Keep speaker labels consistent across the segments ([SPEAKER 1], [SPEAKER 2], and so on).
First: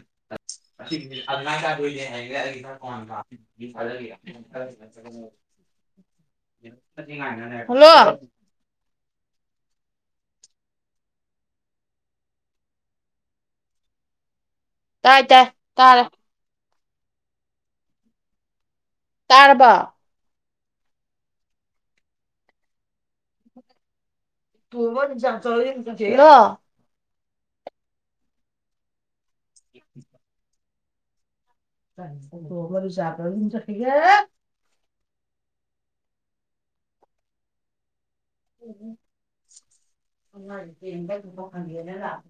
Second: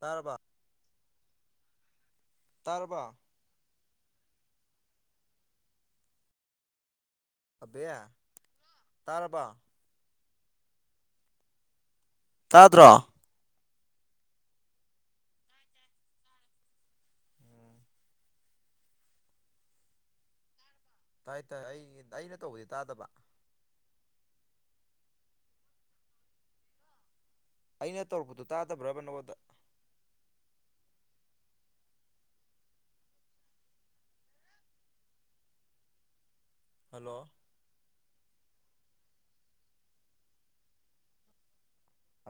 [SPEAKER 1] ꯇꯥꯔꯕ
[SPEAKER 2] ꯑꯗ ꯍꯥꯏ ꯀꯣꯟ
[SPEAKER 1] ꯇꯥꯔꯕ
[SPEAKER 2] [unintelligible] [unintelligible] ꯍꯥꯜꯂꯣ
[SPEAKER 1] ꯇꯥꯔꯕꯣ ꯇꯥꯗ꯭ꯔꯣ
[SPEAKER 2] ꯇꯥꯏ ꯇꯥꯏ ꯇꯥꯔꯦ ꯇꯥꯔꯕꯣ
[SPEAKER 1] ꯇꯥꯏ ꯇꯥꯏ ꯑꯩ ꯑꯩꯅ ꯇꯧꯕꯗꯤ ꯇꯥꯗꯕ
[SPEAKER 2] ꯇꯨꯡꯕ ꯆ ꯆꯧꯦ [unintelligible]
[SPEAKER 1] ꯑꯩꯅ ꯇꯧꯔꯛꯄꯗꯨ ꯇꯥꯗꯕ꯭ꯔꯕ ꯅꯥꯉꯣꯟꯗ
[SPEAKER 2] [unintelligible] [unintelligible]
[SPEAKER 1] ꯍꯜꯂꯣ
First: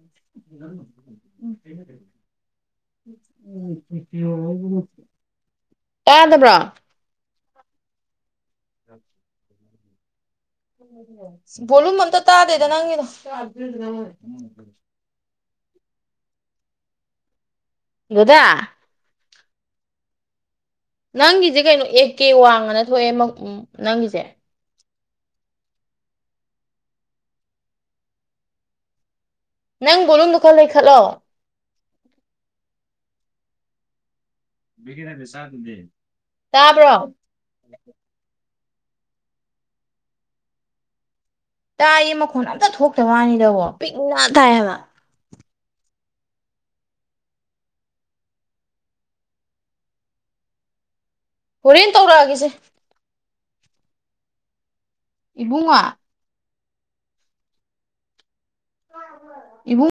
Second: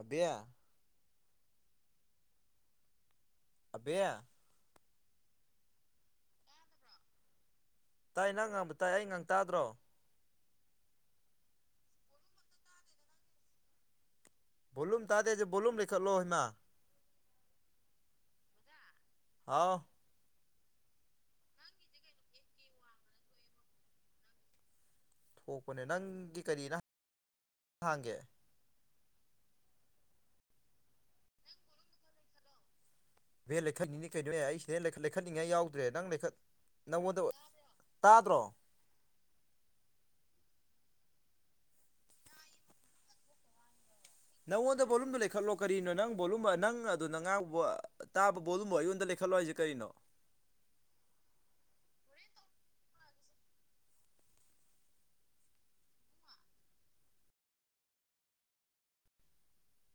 [SPEAKER 1] ꯑꯕꯦ ꯑꯕꯦ
[SPEAKER 2] [unintelligible] ꯇꯥꯗꯕ꯭ꯔꯣ
[SPEAKER 1] ꯇꯥꯏ ꯅꯪ ꯉꯥꯡꯕ ꯇꯥꯏ ꯑꯩ ꯉꯥꯡꯕ ꯇꯥꯗ꯭ꯔꯣ
[SPEAKER 2] ꯚꯣꯂꯨꯝ ꯑꯝꯇ ꯇꯥꯗꯦꯗ ꯅꯪꯒꯤꯗꯣ
[SPEAKER 1] ꯕꯣꯂꯨꯝ ꯇꯥꯗꯦꯁꯦ ꯕꯣꯂꯨꯝ ꯂꯩꯈꯠꯂꯣ ꯍꯩꯃꯥ
[SPEAKER 2] ꯗꯥꯗꯥ
[SPEAKER 1] ꯍꯥꯎ
[SPEAKER 2] ꯅꯪꯒꯤꯁꯦ ꯀꯩꯅꯣ ꯑꯦ ꯀꯦ ꯋꯥꯡ ꯍꯥꯅꯥ ꯊꯣꯛꯑꯦ ꯃꯪ ꯅꯪꯒꯤꯁꯦ
[SPEAKER 1] ꯄꯣꯛꯄꯅꯦ ꯅꯪꯒꯤ ꯀꯔꯤꯅ ꯍꯥꯡꯒꯦ
[SPEAKER 2] ꯅꯪ ꯕꯣꯂꯨꯝꯗꯣ ꯈꯔꯥ ꯂꯩꯈꯠꯂꯣ
[SPEAKER 1] ꯚꯦ ꯂꯩꯈꯠꯂꯤꯅꯤ ꯀꯩꯅꯣ ꯑꯦ ꯑꯩ ꯁꯤꯗꯩ ꯂꯩꯈꯠꯅꯤꯡꯉꯥꯏ ꯌꯥꯎꯗ꯭ꯔꯦ ꯅꯪ ꯂꯩꯈꯠ
[SPEAKER 2] ꯇꯥꯕ꯭ꯔꯣ
[SPEAKER 1] ꯅꯪꯉꯣꯟꯗ ꯇꯥꯗꯔꯣ
[SPEAKER 2] ꯇꯥꯏꯌꯦ ꯃꯈꯣꯟ ꯑꯝꯇ ꯊꯣꯛꯇ ꯋꯥꯅꯤꯗꯕꯣ ꯄꯤꯛꯅ ꯇꯥꯏ ꯍꯥꯏꯕ
[SPEAKER 1] ꯅꯉꯣꯟꯗ ꯕꯣꯂꯝꯗꯣ ꯂꯩꯈꯠꯂꯣ ꯀꯔꯤꯅꯣ ꯅꯪ ꯕꯣꯠꯂꯨꯝꯕ ꯅꯪ ꯑꯗꯨꯗ ꯉꯥꯡꯕ ꯇꯥꯕ ꯕꯣꯂꯨꯝꯕꯨ ꯑꯩꯉꯣꯟꯗ ꯂꯩꯈꯠꯂꯣ ꯍꯥꯏꯁꯦ ꯀꯩꯅꯣ
[SPEAKER 2] ꯍꯣꯔꯦꯟ ꯇꯧꯔꯛꯑꯒꯦꯁꯦ ꯏꯕꯨꯡꯉꯣ ꯏꯕꯨꯡ